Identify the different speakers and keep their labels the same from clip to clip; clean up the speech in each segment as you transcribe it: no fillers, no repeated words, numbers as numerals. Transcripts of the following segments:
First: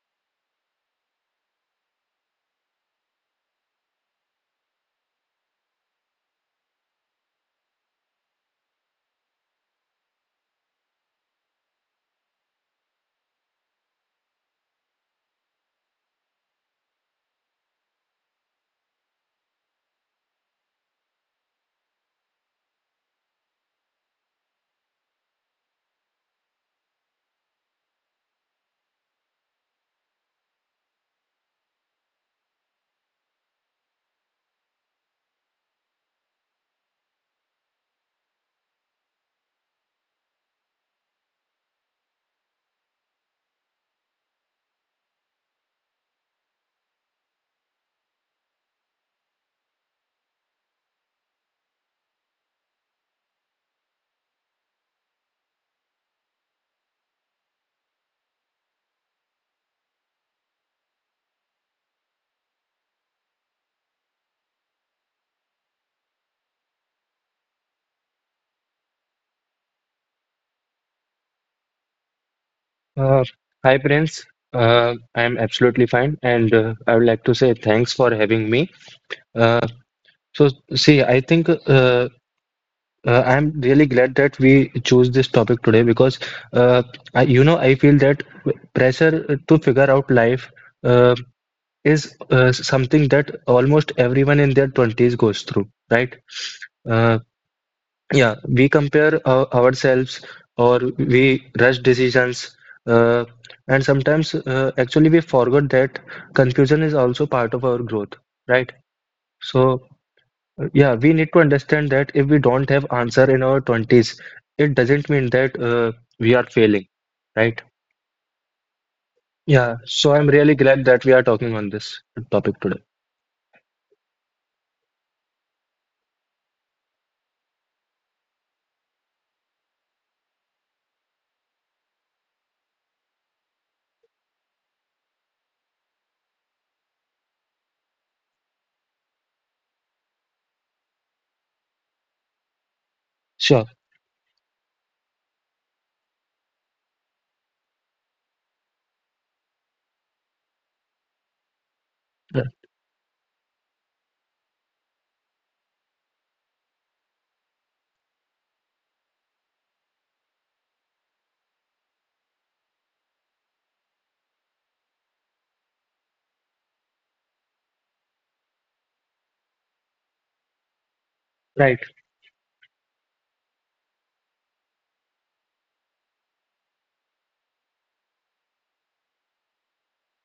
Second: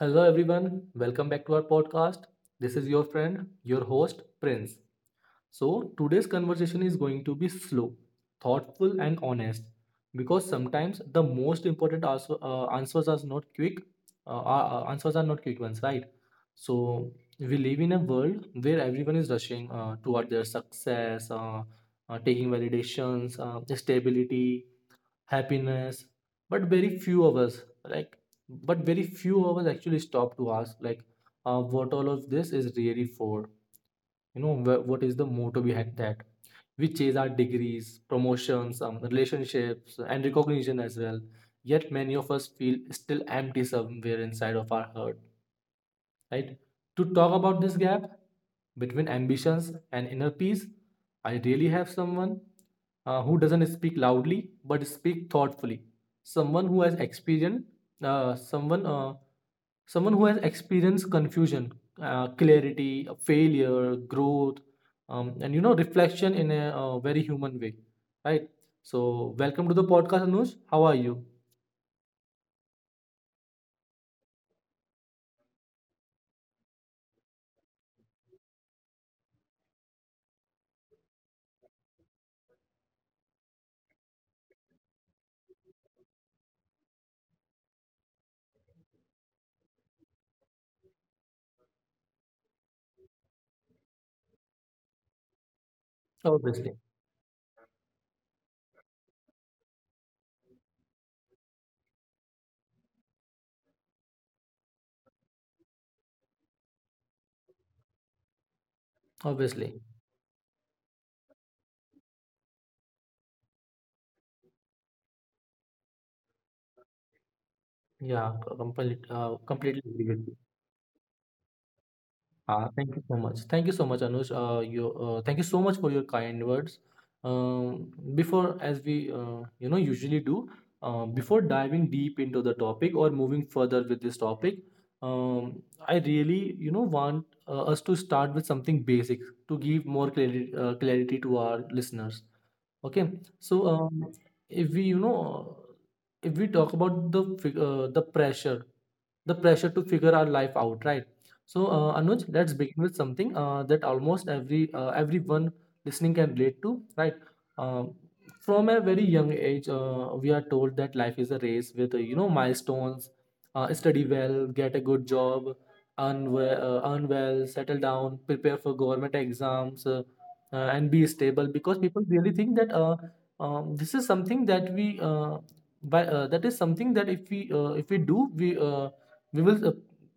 Speaker 1: Hello, everyone. Welcome back to our podcast. This is your friend, your host, Prince. So, today's conversation is going to be slow, thoughtful, and honest because sometimes the most important also, answers are not quick. Answers are not quick ones, right? So, we live in a world where everyone is rushing toward their success, taking validations, stability, happiness, but very few of us like but very few of us actually stop to ask, what all of this is really for. You know, what is the motto behind that? We chase our degrees, promotions, relationships, and recognition as well, yet many of us feel still empty somewhere inside of our heart, right? To talk about this gap between ambitions and inner peace, I really have someone who doesn't speak loudly but speak thoughtfully. Someone who has experienced, uh, someone, uh, Someone who has experienced confusion, clarity, failure, growth, and you know reflection in a very human way, right? So welcome to the podcast, Anush. How are you?
Speaker 2: Uh, Hi, Prince. I'm absolutely fine, and I would like to say thanks for having me. Uh, so, see, I think I'm really glad that we chose this topic today, because uh, I feel that pressure to figure out life uh, is something that almost everyone in their 20s goes through, right?
Speaker 1: Obviously,
Speaker 2: Uh, Yeah, we compare ourselves, or we rush decisions, uh, and sometimes actually we forgot that confusion is also part of our growth, right? So,
Speaker 1: obviously,
Speaker 2: yeah, we need to understand that if we don't have answer in our 20s, it doesn't mean that we are failing, right?
Speaker 1: yeah,
Speaker 2: Yeah,
Speaker 1: completely agree
Speaker 2: so I'm
Speaker 1: with you.
Speaker 2: really glad that we are talking on this topic
Speaker 1: Ah,
Speaker 2: today.
Speaker 1: thank you so much. Thank you so much, Anush. Thank you so much for your kind words. Um, before, as we you know usually do, Before diving deep into the topic or moving further with this topic, I really want us to start with something basic to give more clarity to our listeners. Okay,
Speaker 2: Sure.
Speaker 1: so, if we, talk about the pressure to figure our life out, right? So, Anuj,
Speaker 2: Uh,
Speaker 1: let's begin with something that almost every everyone listening can relate to, right? Um, from a very young age, we are told that life is a race with, milestones. Study well, get a good job, earn well, settle down, prepare for government exams. And be stable
Speaker 2: Right,
Speaker 1: because people really think that, this is something that that is something that if we, do, we will,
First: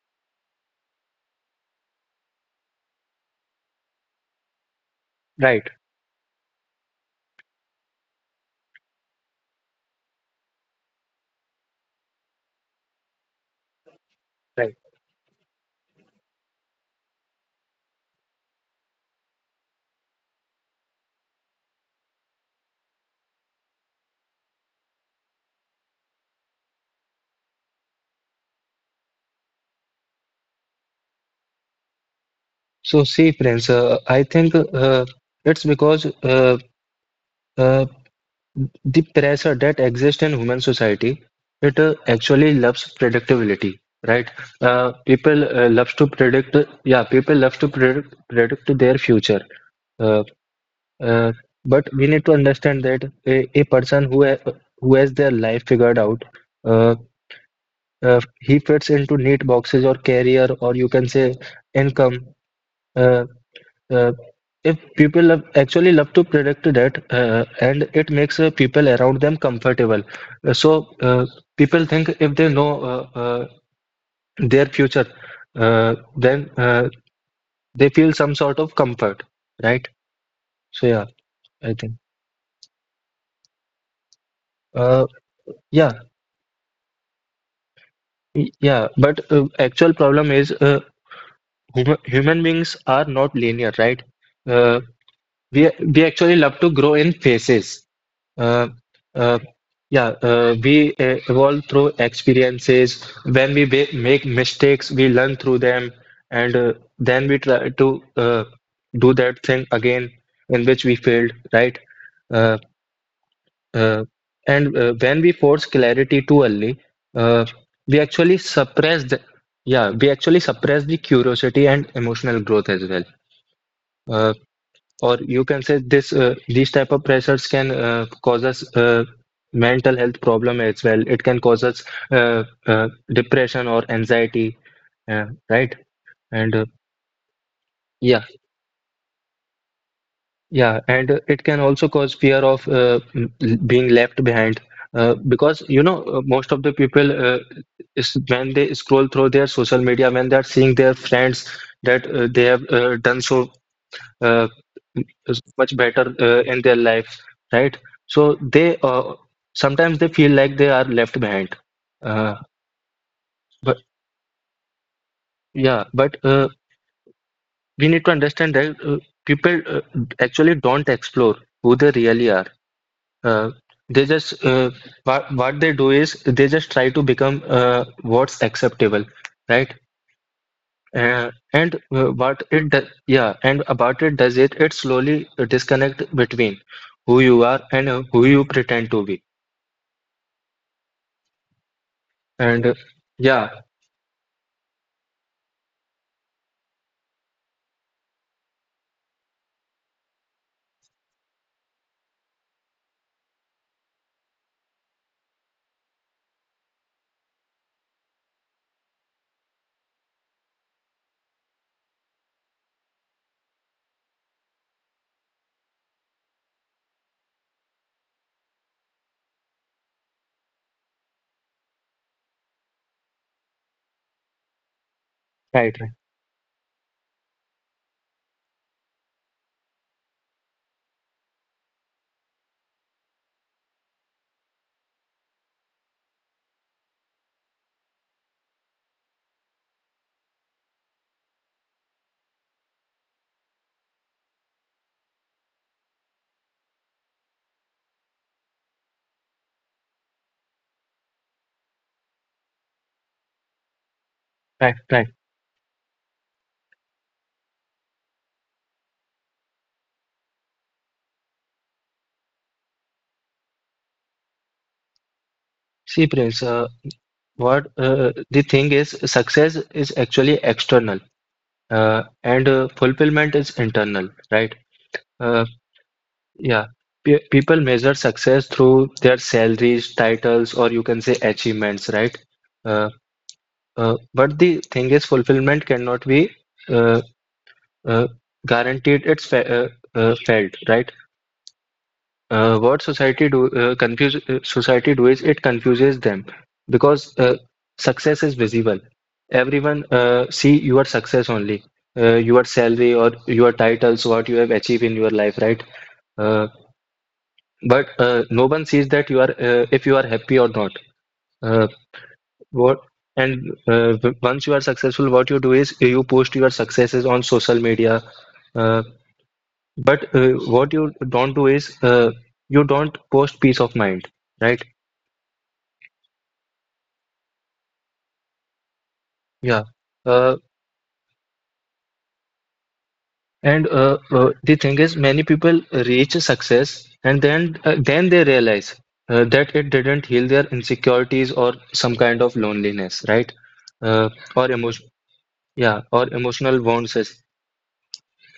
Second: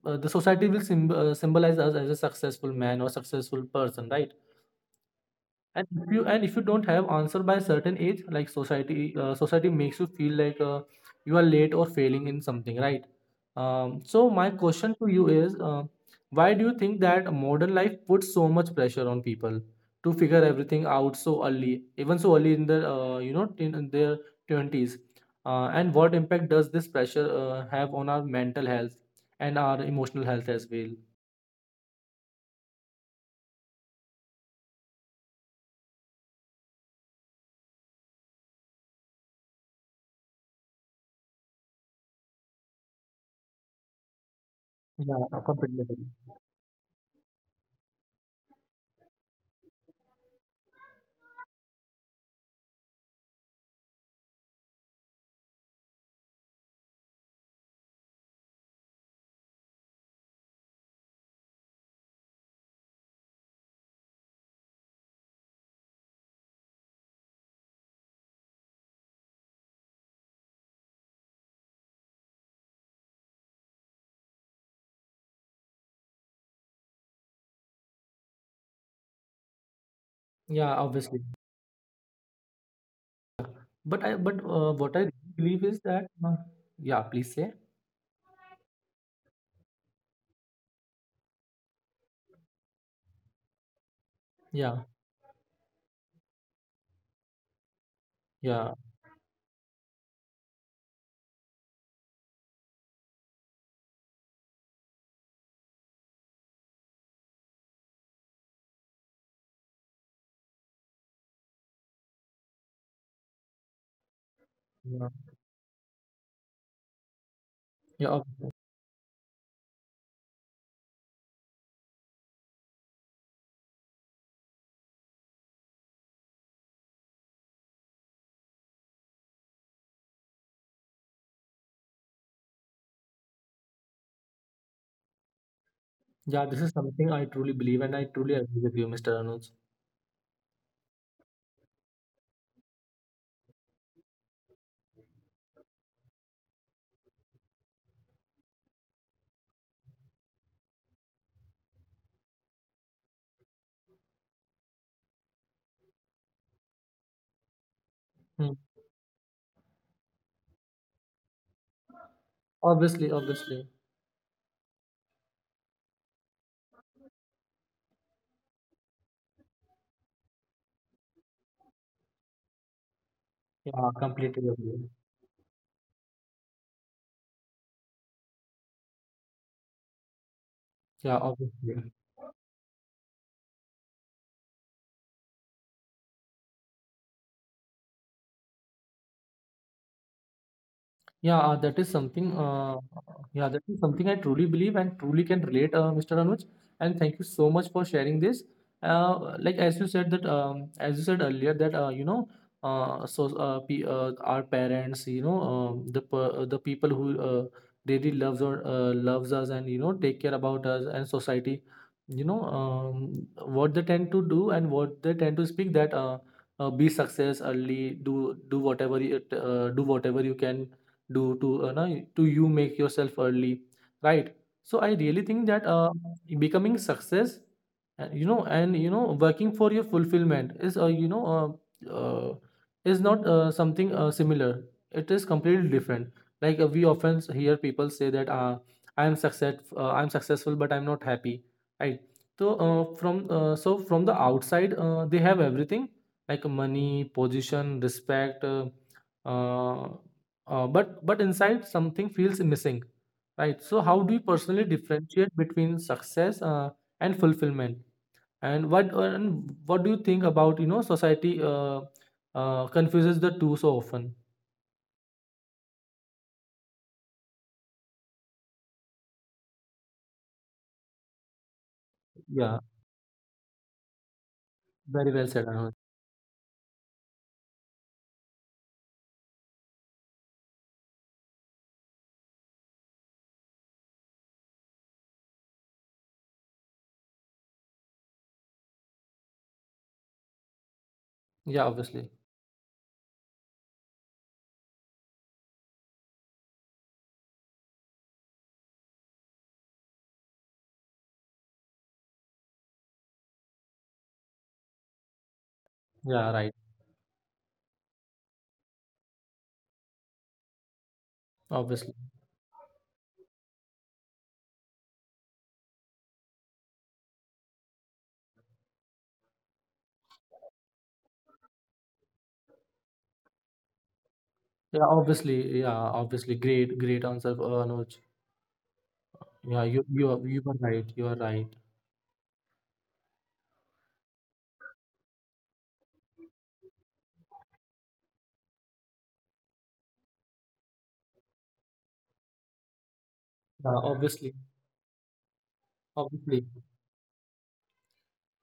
Speaker 1: the society will symb- symbolize us as a successful man or successful person, right?
Speaker 2: right,
Speaker 1: And if you don't have answer by a certain age, like society makes you feel like you are late or failing in something, right? So my
Speaker 2: right.
Speaker 1: question to you is, why do you think that modern life puts so much pressure on people to figure everything out so early, even so early in their, you know, in their twenties? And what impact does this pressure have on our mental health and our emotional health as well?
Speaker 2: So see, friends, I think it's because uh, the pressure that exists in human society, it actually loves predictability, right?
Speaker 1: Yeah,
Speaker 2: People
Speaker 1: completely.
Speaker 2: loves to predict. Yeah, people love to predict their future. Uh, uh, but we need to understand that a person who has their life figured out, uh, he fits into neat boxes or career, or you can say income. Uh, uh, if people love, actually love to predict that, and it makes people around them comfortable. So, people think if they know their future, then they feel some sort of comfort, right.
Speaker 1: Yeah,
Speaker 2: So yeah,
Speaker 1: obviously.
Speaker 2: I think.
Speaker 1: But what
Speaker 2: uh,
Speaker 1: I believe is
Speaker 2: yeah
Speaker 1: that, yeah, please say.
Speaker 2: but actual problem is, human beings are not linear, right. uh,
Speaker 1: Yeah,
Speaker 2: we we actually love to grow in phases. Uh,
Speaker 1: yeah,
Speaker 2: uh, yeah, we evolve through experiences. When make mistakes, we learn through them, and then we try to do that thing again in which we failed, right? Uh, uh, and
Speaker 1: yeah,
Speaker 2: when we force clarity too early, uh, we
Speaker 1: yeah.
Speaker 2: actually
Speaker 1: Obviously.
Speaker 2: suppress the, yeah, we actually suppress the curiosity and emotional growth as well. Uh, or you can say this these type of pressures can cause us mental health problem as well. It can cause us depression or anxiety, right. and
Speaker 1: Yeah, this is something I truly believe, and I
Speaker 2: Yeah,
Speaker 1: truly agree with you, Mr. Anuj.
Speaker 2: yeah, and it can also cause fear of being left behind, because most of the people is when they scroll through their social media, when they are seeing their friends, that they have done so, uh, is much better in their life, right? So
Speaker 1: Hmm.
Speaker 2: they sometimes they feel like they are left behind. Uh,
Speaker 1: Obviously, obviously,
Speaker 2: but yeah, but we need to understand that people actually don't explore who they really are. Uh,
Speaker 1: yeah,
Speaker 2: they just
Speaker 1: completely agree.
Speaker 2: What they do is they just try to become what's acceptable, right?
Speaker 1: Yeah,
Speaker 2: And
Speaker 1: obviously.
Speaker 2: what it do- yeah and about it does it it slowly disconnect between who you are and who you pretend to be.
Speaker 1: Yeah, that is something.
Speaker 2: And Yeah,
Speaker 1: Yeah, that is something I truly believe and truly can relate, Mr. Anuj. And thank you so much for sharing this. As you said earlier that, you know, so pe our parents, the people who, really loves, or loves us, and take care about us, and society, you know, um, what they tend to do and what they tend to speak, that, be success early, do do whatever you, do whatever you can do to you, make yourself early, right? So I really think that,
Speaker 2: right, right,
Speaker 1: becoming success, and working for your fulfillment, is you know uh, is not something similar, it is completely different. Like, we often hear people say that, I'm successful but I'm not happy, right? So from the outside, they have everything, like money, position, respect, uh, but inside something feels missing, right? So how do you personally
Speaker 2: right, right.
Speaker 1: differentiate between success and fulfillment? And what do you think about, society confuses the two so often?
Speaker 2: See, Prince, what the thing is, success is actually external, and
Speaker 1: Yeah,
Speaker 2: fulfillment is internal, right.
Speaker 1: very well
Speaker 2: uh,
Speaker 1: said, Anuj.
Speaker 2: yeah. Pe People measure success through their salaries, titles, or you can say achievements, right. uh, but the thing is fulfillment cannot be uh, Uh, guaranteed. It's fe uh, uh, felt, right?
Speaker 1: Yeah, obviously,
Speaker 2: What society do confuse Society do is it confuses them, because success is visible. Everyone see your success only, your salary or your titles, what you have achieved in your life, right?
Speaker 1: yeah.
Speaker 2: Uh,
Speaker 1: Right.
Speaker 2: but no one sees that you are if you are happy or not. Uh,
Speaker 1: Obviously.
Speaker 2: what Once you are successful, what you do is you post your successes on social media. Uh, But what you don't do is you don't post peace of mind, right?
Speaker 1: Yeah, obviously. Yeah, obviously, great, great answer, Anuj.
Speaker 2: Yeah.
Speaker 1: Yeah, you
Speaker 2: Uh,
Speaker 1: you are right, you are right.
Speaker 2: and the thing is, many people reach success and then they realize that it didn't heal their insecurities or some kind of loneliness, right?
Speaker 1: Yeah,
Speaker 2: Uh,
Speaker 1: obviously,
Speaker 2: or emotion, yeah, or
Speaker 1: obviously.
Speaker 2: emotional wounds.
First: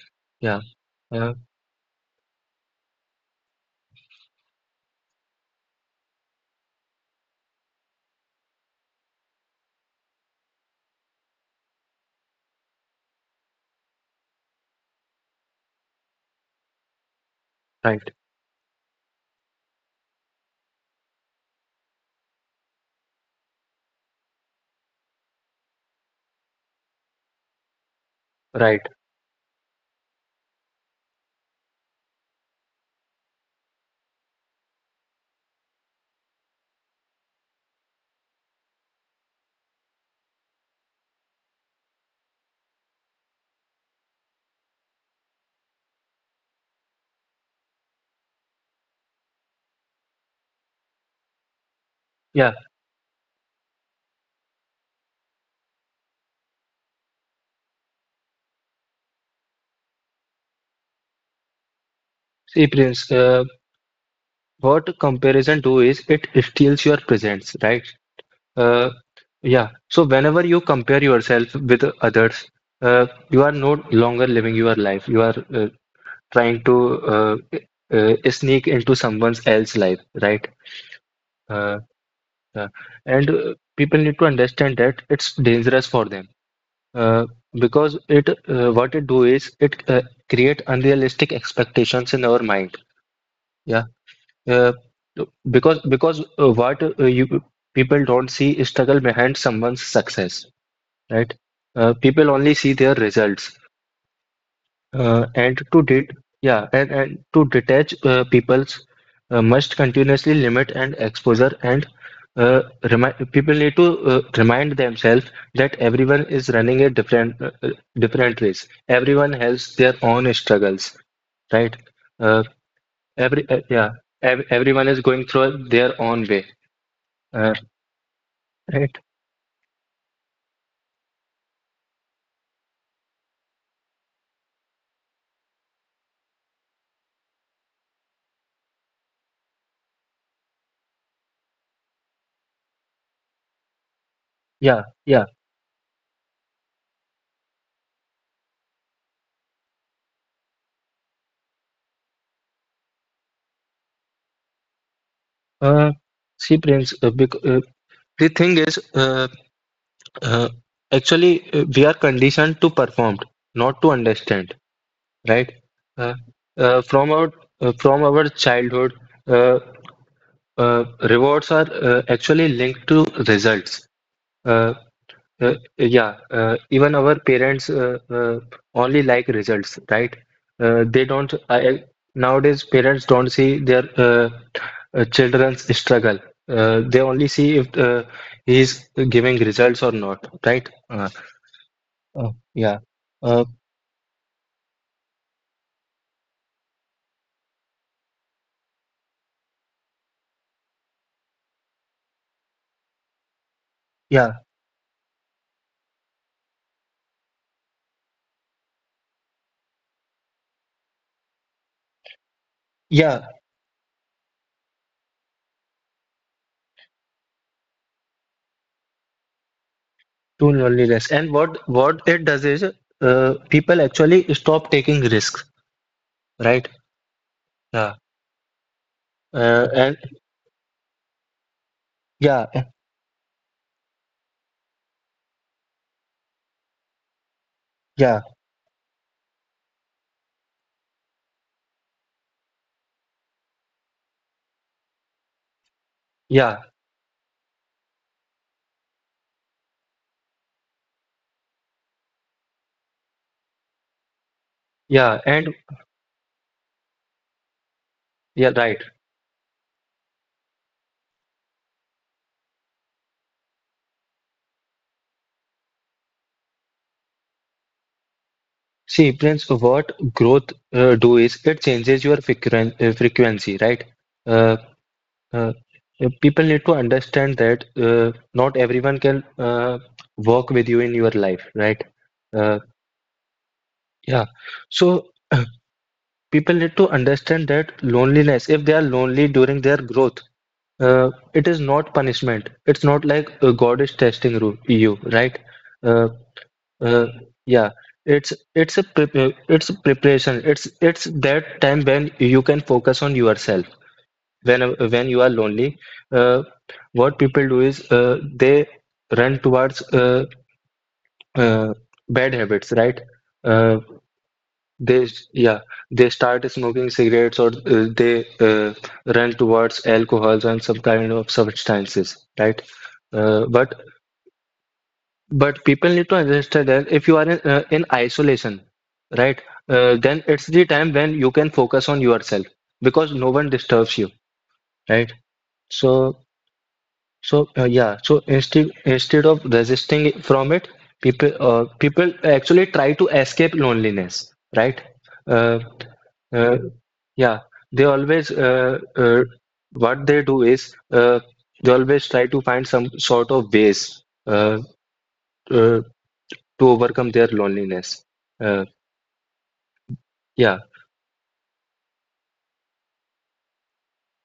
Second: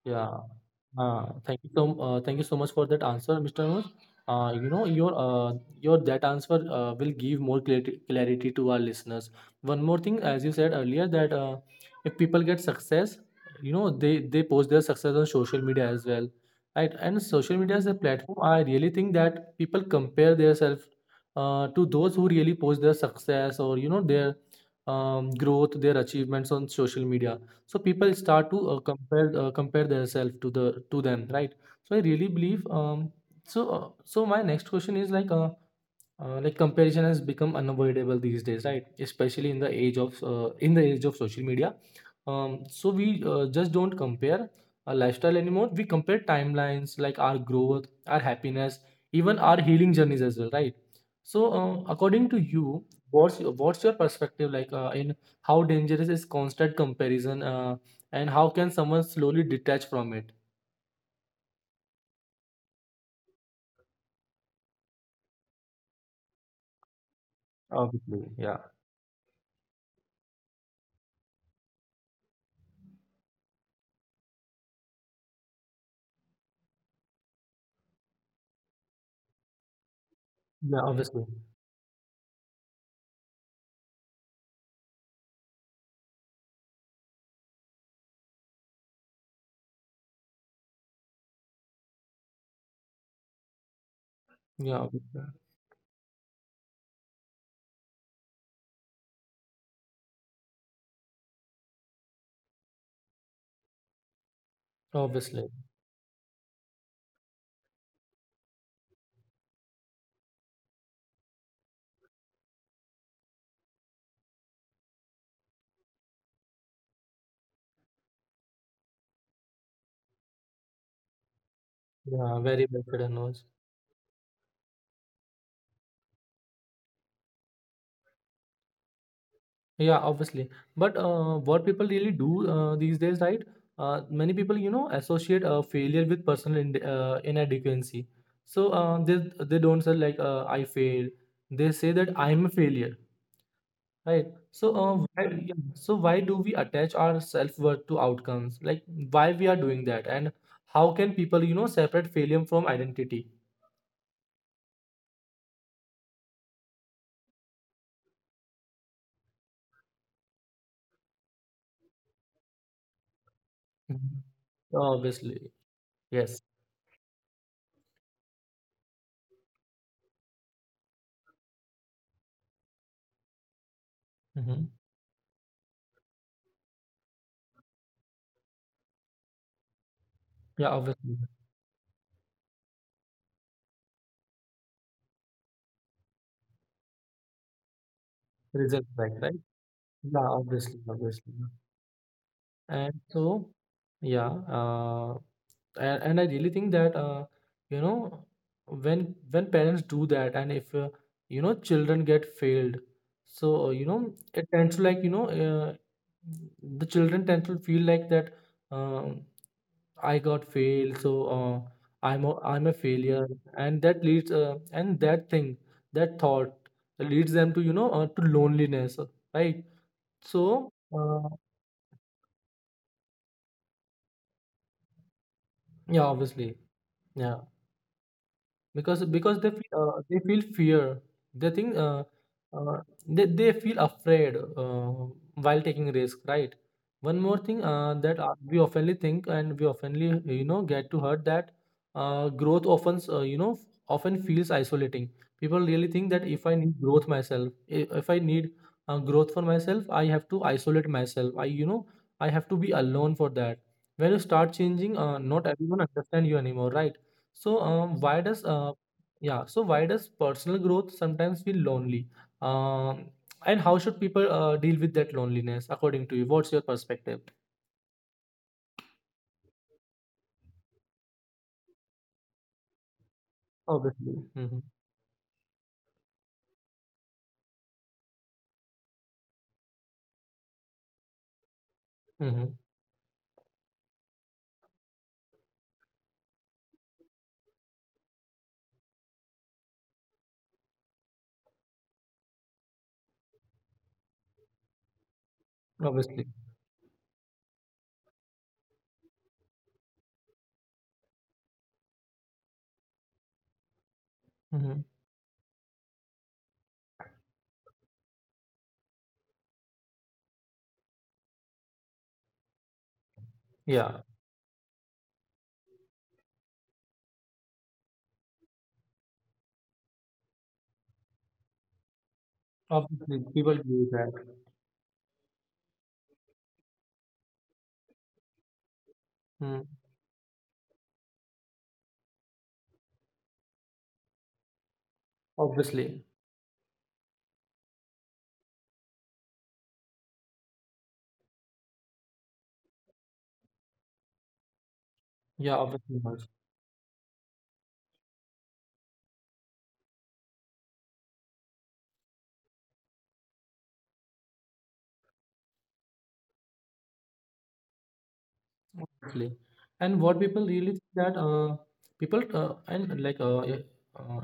Speaker 1: Yeah.
Speaker 2: Yeah. Uh,
Speaker 1: Thank you so much for that answer, Mr. Manoj. You know your that answer will give more clarity to our listeners. One more thing, as you said earlier, that, if people get success, you know they post their success on social media as well, right? And social media is a
Speaker 2: right.
Speaker 1: platform. I really think that people compare themselves, to those who really post their success, or you know their, growth, their achievements on social media. So people start to
Speaker 2: Right.
Speaker 1: uh, compare uh, compare themselves to them, right? So I really believe, so my next question is, like, comparison has become unavoidable these days, right? Especially in the age of social media. So we, just don't compare our lifestyle anymore. We compare timelines, like our growth, our happiness, even our healing journeys as well, right? So, according to
Speaker 2: Yeah.
Speaker 1: you, what's your perspective, like in how dangerous is constant comparison, and how can someone slowly detach from it?
Speaker 2: See, Prince, what comparison do is it steals your presence, right?
Speaker 1: Obviously, yeah.
Speaker 2: Uh. Yeah. So whenever you compare yourself with others, you are no longer living your life. You are trying to uh, sneak into someone else's life, right?
Speaker 1: Yeah, obviously.
Speaker 2: Uh, uh, and People need to understand that it's dangerous for them, uh, because it what it do is it create unrealistic expectations in our mind. Yeah. Uh,
Speaker 1: Yeah, obviously.
Speaker 2: because what you people don't see is struggle behind someone's success, right? People only see their results, uh,
Speaker 1: Obviously.
Speaker 2: and to det yeah, and to detach people's must continuously limit and exposure, and uh, remind people need to remind themselves that everyone is running a different race. Everyone has their own struggles, right?
Speaker 1: Yeah,
Speaker 2: Uh,
Speaker 1: very well said, Anuj.
Speaker 2: every yeah, ev Everyone is going through their own way, uh, right?
Speaker 1: Yeah, obviously. But, what people really do, these days, right? Many people, you know, associate, failure with personal, in inadequacy. So, they don't say like, I failed. They say that I'm a failure. Right. So,
Speaker 2: Yeah,
Speaker 1: uh, why,
Speaker 2: yeah.
Speaker 1: yeah, so why do we attach our self-worth to outcomes? Like, why we are doing that, and how can people, you know, separate failure from identity?
Speaker 2: Uh, See, Prince, bec the thing is. Uh, Actually, we are conditioned to perform, not to
Speaker 1: Mhm.
Speaker 2: understand,
Speaker 1: Obviously,
Speaker 2: right? Uh,
Speaker 1: yes.
Speaker 2: uh, from our from our childhood, uh, rewards are actually linked to results. Uh,
Speaker 1: Hmm.
Speaker 2: yeah, even our parents only like results, right?
Speaker 1: Yeah,
Speaker 2: They
Speaker 1: obviously.
Speaker 2: don't. Nowadays, parents don't see their children's struggle. They only see if he is
Speaker 1: Result back,
Speaker 2: giving
Speaker 1: right?
Speaker 2: results or not,
Speaker 1: Yeah,
Speaker 2: right?
Speaker 1: obviously, obviously.
Speaker 2: Yeah.
Speaker 1: And
Speaker 2: Uh,
Speaker 1: so, yeah. Uh, and I really think that, you know when parents do that and if, children get failed, so,
Speaker 2: yeah.
Speaker 1: it tends to, like, the children tend to feel like that, um, I got failed, so, uh, I'm a
Speaker 2: Yeah.
Speaker 1: failure, and that leads and that thing, that thought, leads them to, loneliness, right?
Speaker 2: To
Speaker 1: So,
Speaker 2: loneliness. And
Speaker 1: uh,
Speaker 2: what it does is, people actually stop taking risks,
Speaker 1: yeah, obviously,
Speaker 2: right?
Speaker 1: yeah,
Speaker 2: Yeah.
Speaker 1: because they feel,
Speaker 2: And
Speaker 1: fear. They think,
Speaker 2: yeah,
Speaker 1: uh, they feel afraid while taking risk, right? One more thing,
Speaker 2: yeah,
Speaker 1: that, we oftenly think and we oftenly, get to heard that, growth often, often feels isolating. People really think that,
Speaker 2: yeah,
Speaker 1: if I need growth myself, if I need, growth for myself, I have to isolate myself, I you know I have to be alone for that. When you start changing,
Speaker 2: yeah, and
Speaker 1: not everyone understand you anymore, right? so, why
Speaker 2: yeah,
Speaker 1: does
Speaker 2: right.
Speaker 1: Yeah? So why does personal growth sometimes feel lonely? Um, and how should people, deal with that loneliness according to you? What's your perspective?
Speaker 2: See, Prince, what growth do is it changes your frequency, right?
Speaker 1: Obviously.
Speaker 2: Uh,
Speaker 1: Mm-hmm.
Speaker 2: uh, People need to understand that not everyone can work with you in your life, right? Uh,
Speaker 1: Mm-hmm.
Speaker 2: yeah. So, people need to understand that loneliness, if they are lonely during their growth, it is not punishment. It's not like God is testing you, right. uh,
Speaker 1: Obviously.
Speaker 2: uh, yeah. It's it's a preparation. It's that time when you can focus on yourself,
Speaker 1: Mm-hmm.
Speaker 2: when you are lonely. uh, what people do is, they run towards uh, bad habits, right. Uh,
Speaker 1: Yeah.
Speaker 2: They, s- yeah, they start smoking cigarettes, or they run towards alcohols and some kind of substances, right?
Speaker 1: Obviously,
Speaker 2: Uh,
Speaker 1: people
Speaker 2: but
Speaker 1: do that.
Speaker 2: but people need to understand that if you are in isolation, right,
Speaker 1: Mm.
Speaker 2: then it's the time when you can focus on yourself, because no one disturbs you, right?
Speaker 1: Obviously.
Speaker 2: So so, yeah, so instead of resisting from it, people actually try to escape loneliness, right?
Speaker 1: Yeah.
Speaker 2: Uh,
Speaker 1: Obviously. Harsh.
Speaker 2: uh, Yeah, they always what they do is, they always try to find some sort of ways uh, to overcome their loneliness. Uh,
Speaker 1: Obviously. And what people
Speaker 2: yeah,
Speaker 1: really think, that, people and like, uh,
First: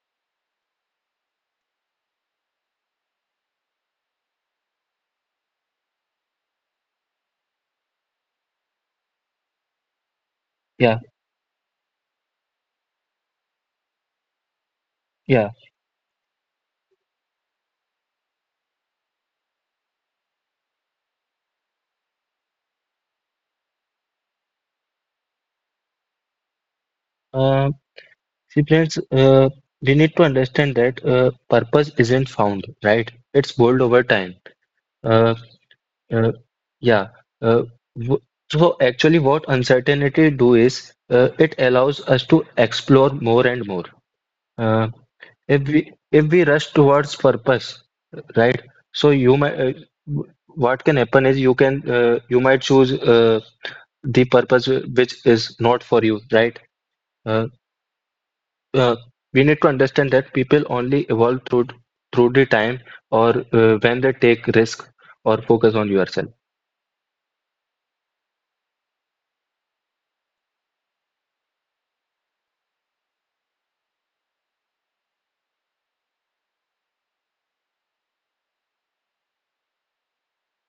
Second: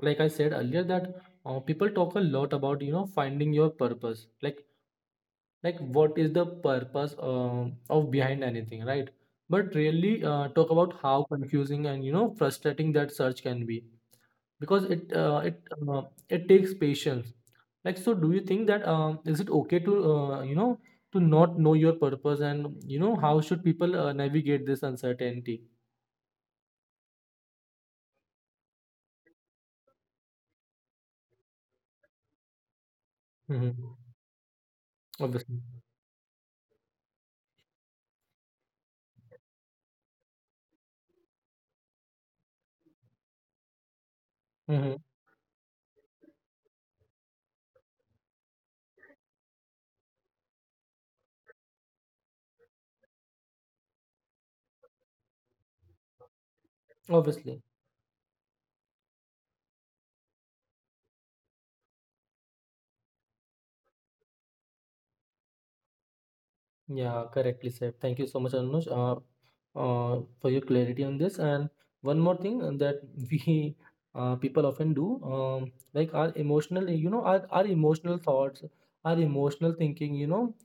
Speaker 1: like I said earlier, that, people talk a lot about, you know, finding your purpose. Like, what is the purpose, of, behind anything, right? But really, talk about
Speaker 2: yeah,
Speaker 1: how confusing and, you know, frustrating that search can be, because it uh,
Speaker 2: yeah.
Speaker 1: it uh, it takes patience. Like, so do you think that, is it okay, to not know your purpose, and you know how should people, navigate this uncertainty?
Speaker 2: Uh, See, friends, we need to understand that purpose isn't found, right? It's built over
Speaker 1: Hmm.
Speaker 2: time. Uh,
Speaker 1: Obviously.
Speaker 2: uh, yeah. Uh, w- so actually, what uncertainty do is, it allows us to explore more and more. Uh,
Speaker 1: Hmm.
Speaker 2: if we if we rush towards purpose, right, so you might what can happen is you might choose the purpose, which is not for you, right. uh,
Speaker 1: Obviously.
Speaker 2: uh, we need to understand that people only evolve through the time, or when they take risk or focus on yourself.
Speaker 1: Yeah, correctly said. Thank you so much, Anuj, for your clarity on this. And one more thing that we, people often do, like our emotional, you know, our emotional thoughts, our emotional thinking, you know,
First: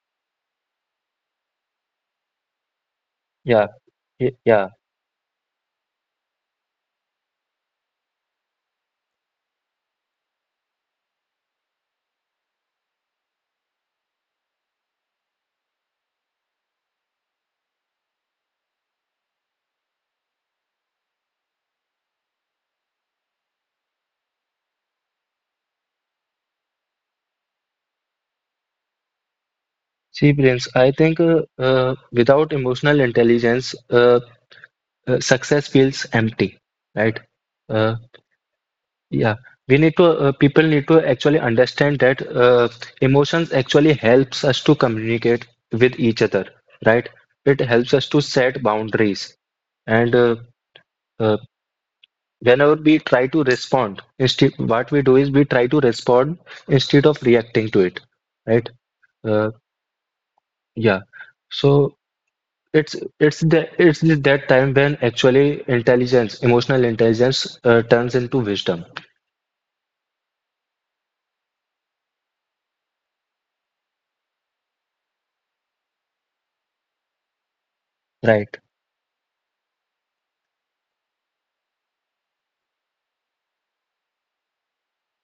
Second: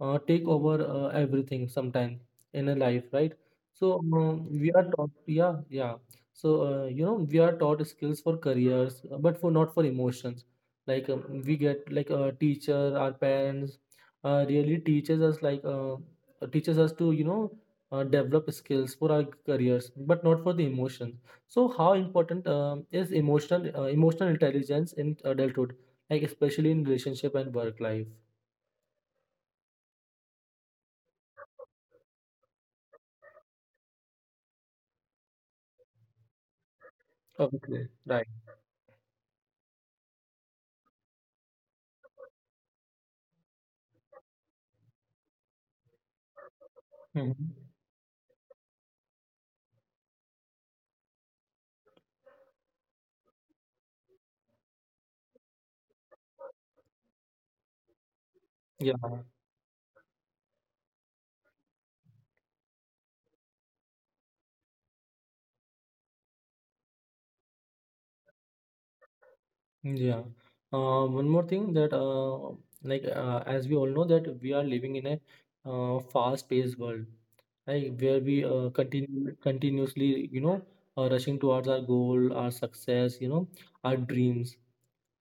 Speaker 1: take over, everything sometime in a life, right?
Speaker 2: yeah
Speaker 1: So,
Speaker 2: y- yeah
Speaker 1: we are taught, yeah, yeah. So, we are taught skills for careers, but for not for emotions. Like we get like a teacher, our parents really teaches us like teaches us to develop skills for our careers but not for the emotions. So how important is emotional emotional intelligence in adulthood, like especially in relationship and work life?
Speaker 2: See, Prince, I think uh, without emotional intelligence, uh, success feels empty, right.
Speaker 1: Obviously.
Speaker 2: Uh,
Speaker 1: Right.
Speaker 2: Yeah, we need to people need to actually understand that emotions actually helps us to communicate with each other, right? It
Speaker 1: Hmm.
Speaker 2: helps us to set boundaries, and uh, whenever we try to respond, instead what we do is we try to respond instead of reacting to it, right?
Speaker 1: Yeah.
Speaker 2: Uh, yeah, so it's that time when actually emotional intelligence, turns into wisdom,
Speaker 1: Yeah. One more thing that, like, as we all know that we are living in a fast-paced world, right? Where we
Speaker 2: right?
Speaker 1: continue continuously, rushing towards our goal, our success, you know, our dreams,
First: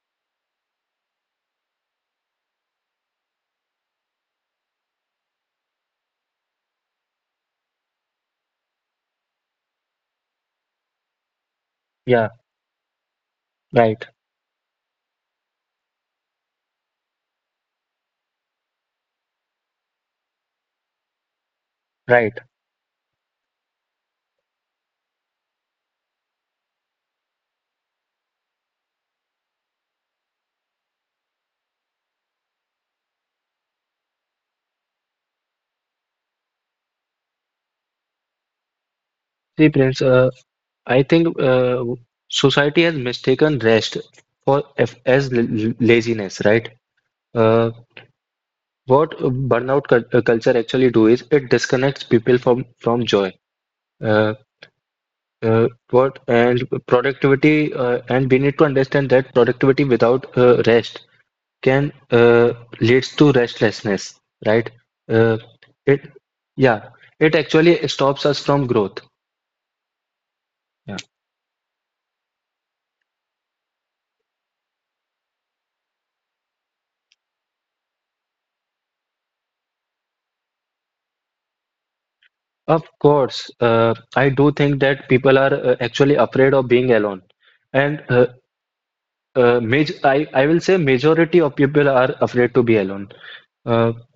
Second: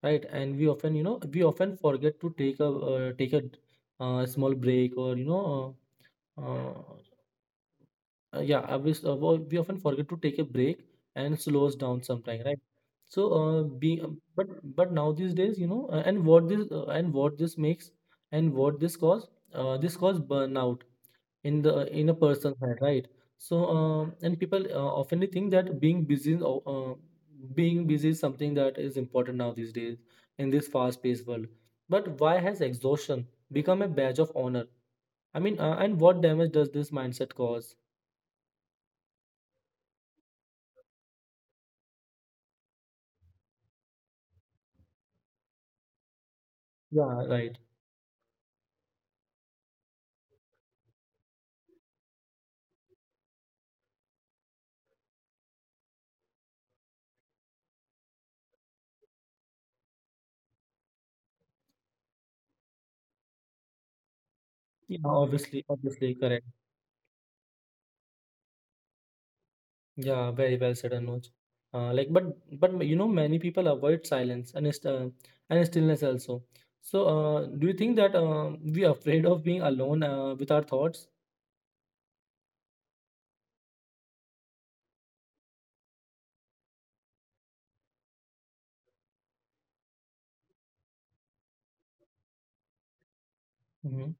Speaker 1: right? And we often, you know, we often forget to take a take a small break or you know, uh, uh, yeah, I was, wo- we often forget to take a break and slows down
Speaker 2: Yeah,
Speaker 1: sometime, right? So,
Speaker 2: right,
Speaker 1: being but now these days, you know, and what this makes and what this cause burnout in the in a
Speaker 2: right.
Speaker 1: person's head, right? So, and people often think that being busy is something that is important now these days in this fast-paced world. But why has exhaustion become a badge of honor? I mean, and what damage does this mindset cause?
Speaker 2: See, Prince, I think society has mistaken rest as laziness, right?
Speaker 1: Yeah, right.
Speaker 2: Uh, what burnout culture actually do is it disconnects people from joy. Uh, what and productivity and we need to understand that productivity without rest can leads to restlessness, right?
Speaker 1: Yeah,
Speaker 2: Uh,
Speaker 1: obviously,
Speaker 2: it
Speaker 1: obviously, correct.
Speaker 2: yeah, it actually stops us from growth.
Speaker 1: Yeah, very well said, Anuj. Like, but you know, many people avoid silence and st and stillness also. So, do you think that we are afraid of being alone with our thoughts?
Speaker 2: Of course, I do think that people are actually afraid of being alone, and maj I will say majority of people are afraid to be alone. Uh,
Speaker 1: Mm-hmm.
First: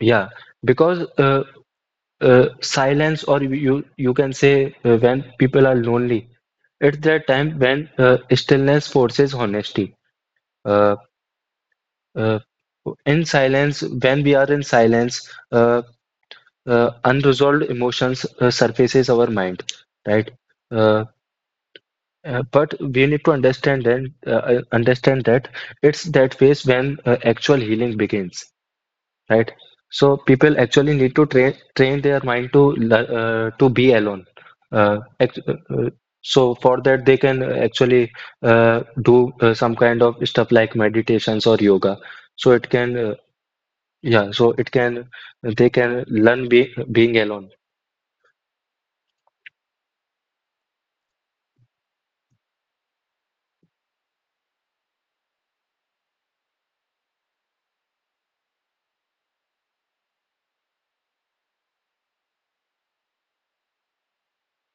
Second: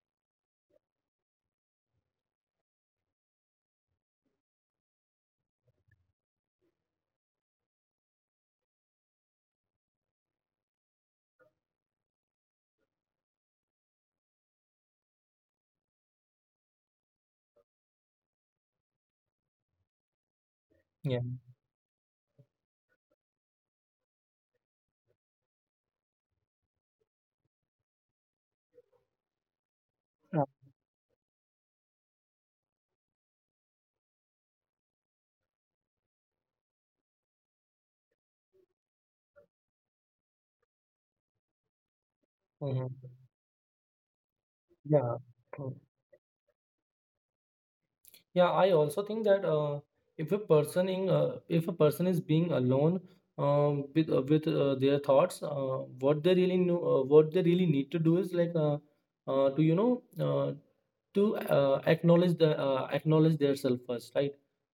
Speaker 2: yeah, because silence, or you can say, when people are lonely, it's that time when stillness forces honesty. Uh, uh, when we are in silence, uh, unresolved emotions surfaces our mind, right? Uh,
Speaker 1: Yeah.
Speaker 2: But we need to understand that it's that phase when actual healing begins, right? So
Speaker 1: Uh,
Speaker 2: people actually need to train their mind to to be alone. Uh, act- uh, uh, so for that they can actually do some kind of stuff like meditations or yoga. So it
Speaker 1: mhm.
Speaker 2: can Yeah. So it can
Speaker 1: Yeah.
Speaker 2: They can learn be being alone.
Speaker 1: Yeah, I also think that if a person in if a person is being alone, with their thoughts, what they really know, what they really need to do is like to uh, to acknowledge the acknowledge their self first, right?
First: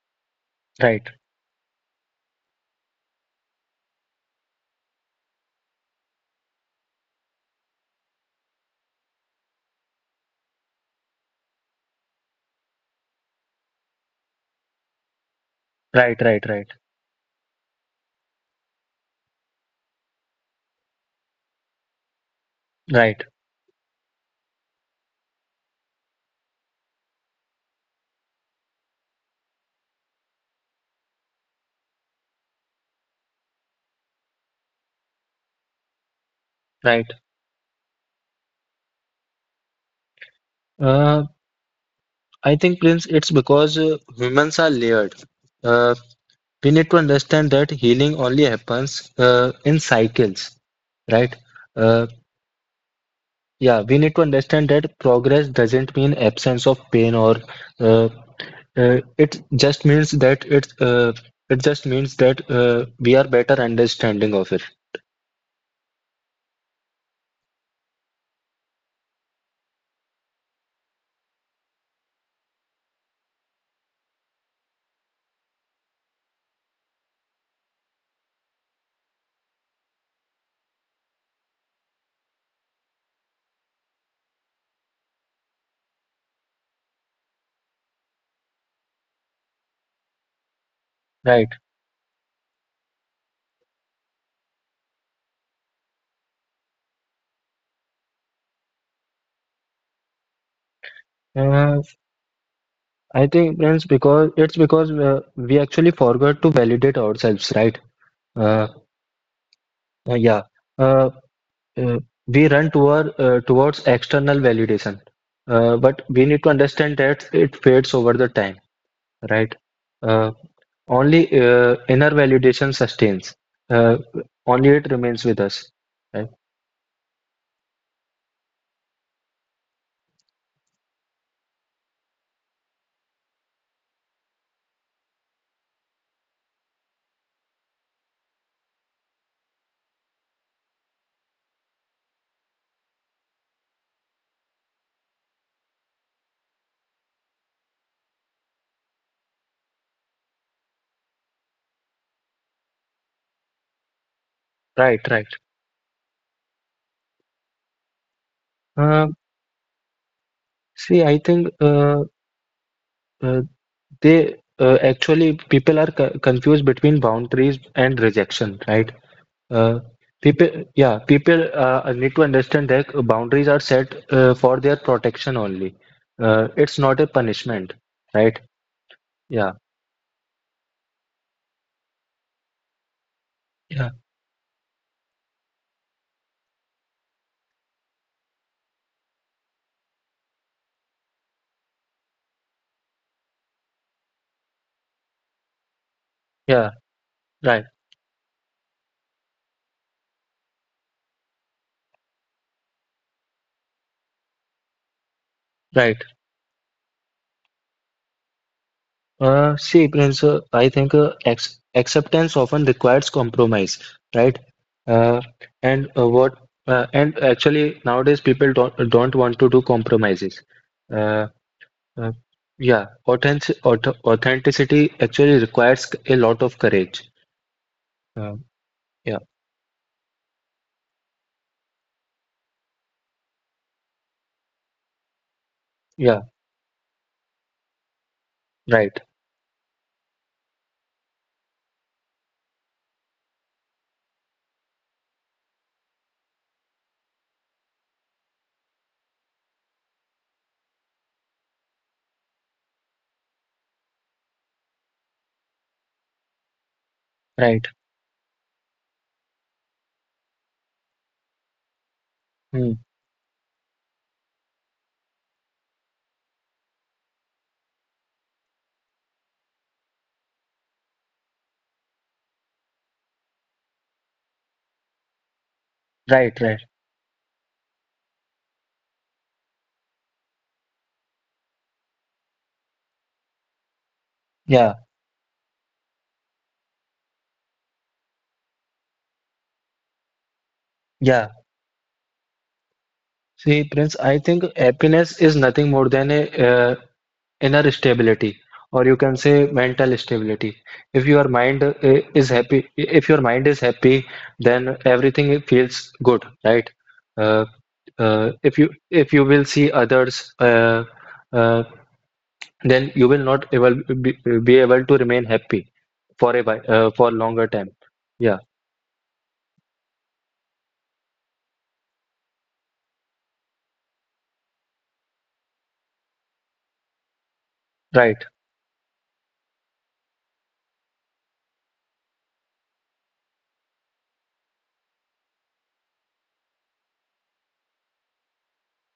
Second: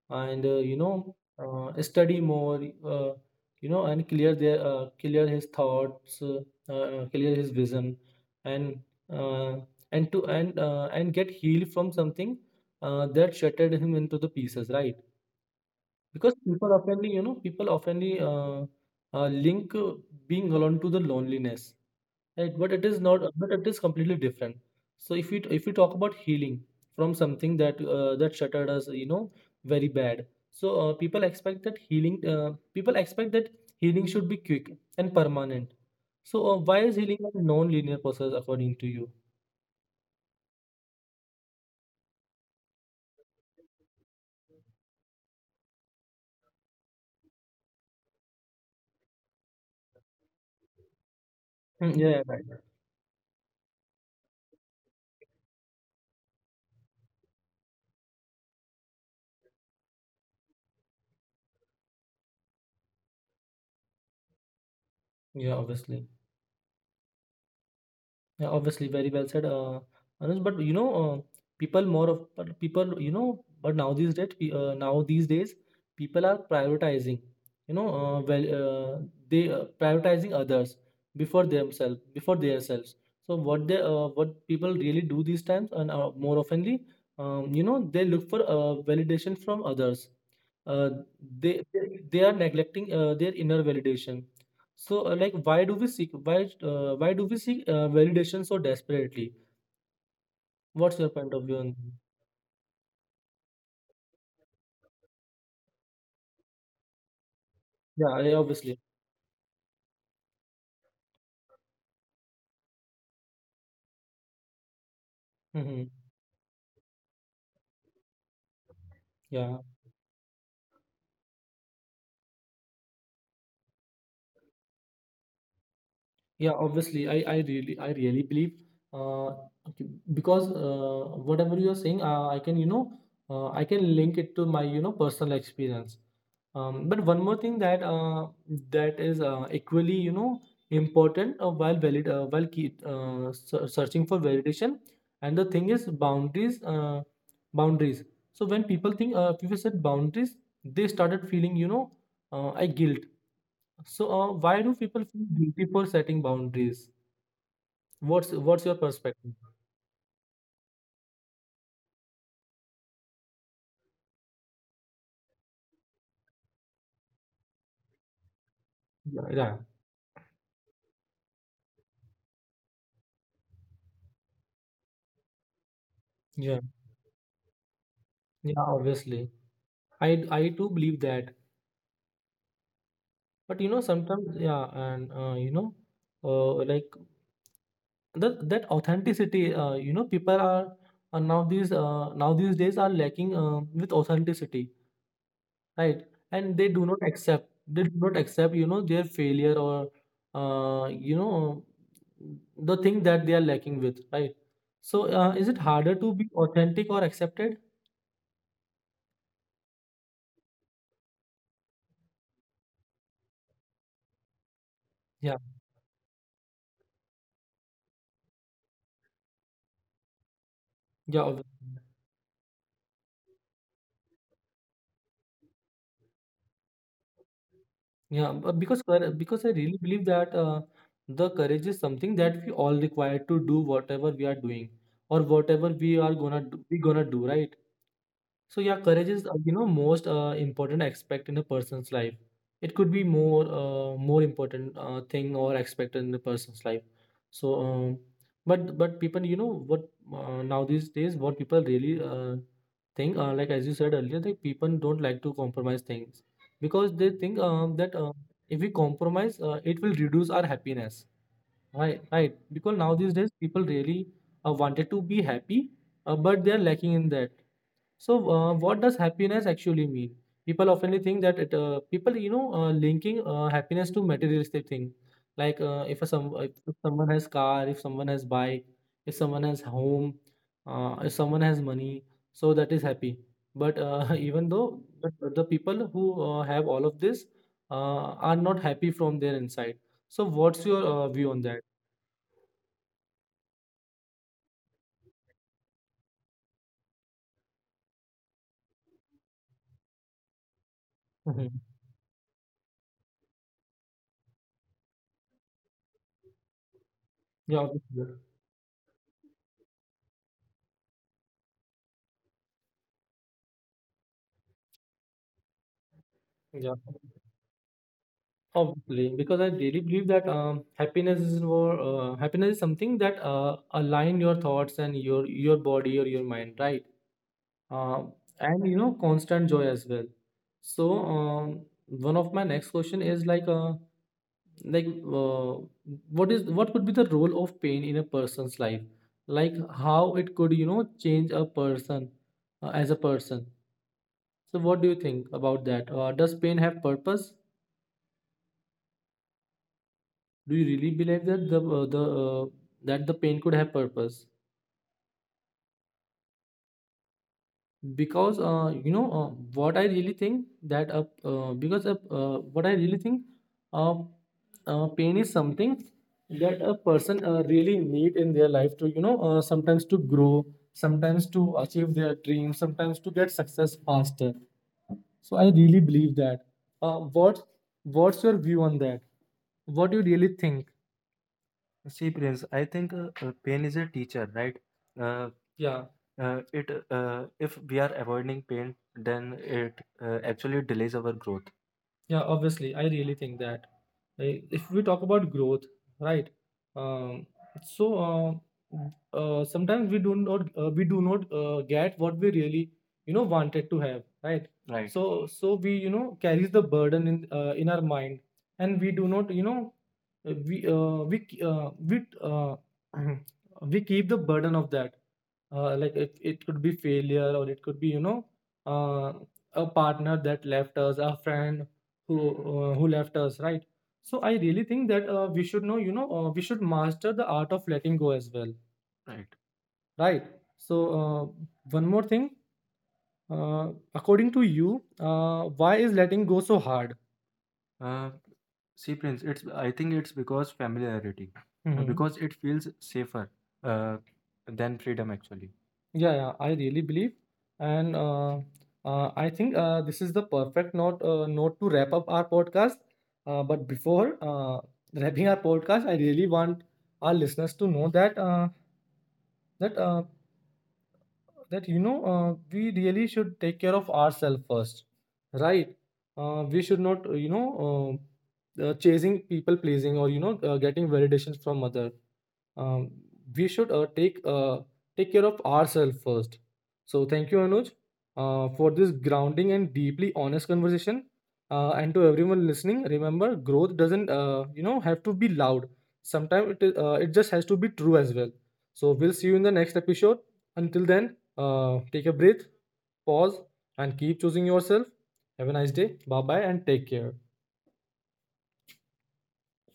Speaker 1: And
Speaker 2: Right.
Speaker 1: study more, uh, you know, and clear their clear his thoughts, clear his vision, and uh, and to and and get healed from something that shattered him into the pieces, right?
Speaker 2: Right.
Speaker 1: Because
Speaker 2: Right.
Speaker 1: people
Speaker 2: Right.
Speaker 1: oftenly, you know, people oftenly link being alone to the loneliness, right? But it is not,
Speaker 2: Right.
Speaker 1: but it is completely different. So if we talk about healing from something that that shattered us, you know, very bad. So people expect that healing, people expect that healing should be quick and permanent. So why is
Speaker 2: Right.
Speaker 1: healing a non-linear process according to you?
Speaker 2: Uh, I think, Prince, it's because humans are layered. Uh, we need to understand that healing only happens in cycles, right?
Speaker 1: Hmm.
Speaker 2: Uh,
Speaker 1: Yeah, right.
Speaker 2: yeah, we need to understand that progress doesn't mean absence of pain, or uh, uh, it just means that it uh, it just means that we are better understanding of it,
Speaker 1: Yeah, obviously. Yeah, obviously, very well said, Anuj. But you know, people, you know, but now these days, now these days, people are prioritizing. You know, they prioritizing others before themselves, before themselves. So what they, what people really do these times, and more oftenly, you know, they look for validation from others. Uh,
Speaker 2: right?
Speaker 1: they, they they are neglecting their inner validation. So, why do we seek validation so desperately? What's your point of view on?
Speaker 2: Uh, I think, Prince, because it's because we actually forgot to validate ourselves, right?
Speaker 1: Yeah, yeah,
Speaker 2: Uh,
Speaker 1: obviously.
Speaker 2: yeah. Uh, uh, we run towards external validation,
Speaker 1: Hmm.
Speaker 2: but we need to understand that it fades over the time, right.
Speaker 1: Yeah.
Speaker 2: uh, Only inner validation sustains. uh, Only it remains with us, right,
Speaker 1: Yeah, obviously, I really believe, uh, okay, because whatever you are saying, I can, you know, I can link it to my, you know, personal experience. But one more thing that that is equally, you know, important while searching for validation, and the thing is boundaries, boundaries. So when people set boundaries, they started feeling, you know, a guilt. So, why do
Speaker 2: right,
Speaker 1: people
Speaker 2: right.
Speaker 1: feel guilty for setting boundaries? What's your
Speaker 2: uh,
Speaker 1: perspective?
Speaker 2: See, I think uh, they actually people are confused between boundaries and rejection, right.
Speaker 1: Yeah, yeah,
Speaker 2: Uh, People need to understand that boundaries are set for their protection only.
Speaker 1: yeah,
Speaker 2: It's not a punishment, right?
Speaker 1: yeah. Obviously,
Speaker 2: Yeah,
Speaker 1: I do believe that, but you
Speaker 2: yeah,
Speaker 1: know, sometimes yeah, and you know, like that authenticity. You know, people are now these days are lacking with authenticity, right? And
Speaker 2: yeah,
Speaker 1: they do not accept.
Speaker 2: right,
Speaker 1: They do not accept. You know, their failure or you know, the thing that they are lacking with, right? So, is it harder
Speaker 2: right.
Speaker 1: to be authentic or accepted?
Speaker 2: See, Prince, I think ex acceptance often requires compromise, right? Uh,
Speaker 1: Yeah,
Speaker 2: and what? And actually, nowadays people don't want to do compromises.
Speaker 1: yeah,
Speaker 2: Uh,
Speaker 1: obviously.
Speaker 2: uh, yeah, authenticity actually requires a lot of courage.
Speaker 1: Yeah.
Speaker 2: Um,
Speaker 1: But because I really believe that the courage is something that we all require to do whatever we are doing or whatever we are
Speaker 2: Yeah,
Speaker 1: gonna do, we gonna do, right? So yeah,
Speaker 2: right,
Speaker 1: courage is you know most important aspect in a person's life. It could be more more important thing or aspect in the person's life. So, but people, you know what, now these days what people really think, like as you said earlier, that people don't like to compromise things because they think
Speaker 2: right,
Speaker 1: that if we compromise, it will reduce our happiness. Right, right. Because
Speaker 2: mm,
Speaker 1: now these days people really wanted to be happy, but they are lacking in that. So, what does happiness actually mean? People often think that it, people, you know, linking happiness to materialistic thing, like
Speaker 2: right, right.
Speaker 1: if someone has car, if someone has bike, if someone has home, if someone has money, so that is happy. But even
Speaker 2: Yeah,
Speaker 1: though but the people who have all of this uh, are not happy from their inside. So, what's your view
Speaker 2: yeah.
Speaker 1: on that?
Speaker 2: See, Prince, I think happiness is nothing more than a inner stability, or you can say mental stability. If your
Speaker 1: Mhm.
Speaker 2: mind is happy, if your mind is happy, then everything feels good, right? Uh,
Speaker 1: Yeah, obviously.
Speaker 2: if you will see others, uh, then you will not able be, be able to remain happy for a while,
Speaker 1: Yeah.
Speaker 2: for longer time. Yeah,
Speaker 1: Obviously, because I really believe that happiness is something that align your thoughts and your body or your mind, right? Uh,
Speaker 2: right.
Speaker 1: and you know, constant joy as well. So one of my next question is like like uh, what is what could be the role of pain in a person's life? Like how it could you know change a person as a person. So what do you think about that? Does pain have purpose? Do you really believe that the that the pain could have purpose? Because what I really think that because what I really think uh, pain is something that a person really need in their life to sometimes to grow, sometimes to achieve their dreams, sometimes to get success faster. So I really believe that. Uh, what what's your view on that? What do you really think? See, Prince, I think pain is a teacher, right? Uh, yeah, it if we are avoiding pain, then it actually delays our growth. Yeah, obviously, I really think that, if we talk about growth, right? Um, so uh, sometimes we do not get what we really you know wanted to have, right? Right. So so we you know carries the burden in our mind, and we do not you know we k- we uh, we keep the burden of that. Like it, it could be failure or it could be you know uh, a partner that left us, a friend who left us, right? So I really think that we should know you know we should master the art of letting go as well, right? Right. So one more thing, uh, according to you, why is letting go so hard? Uh, see, Prince, it's I think it's because familiarity, because it feels safer uh, than freedom actually. Yeah, yeah, I really believe, and I think this is the perfect note note to wrap up our podcast. But before wrapping our podcast, I really want our listeners to know that that uh, that you know we really should take care of ourselves first, right? We should not chasing people pleasing or you know getting validations from other. um, we should take care of ourselves first. So thank you, Anuj, for this grounding and deeply honest conversation. And to everyone listening, remember, growth doesn't you know have to be loud. Sometimes it just has to be true as well. So we'll see you in the next episode. Until then, take a breath, pause, and keep choosing yourself. Have a nice day. Bye bye, and take care.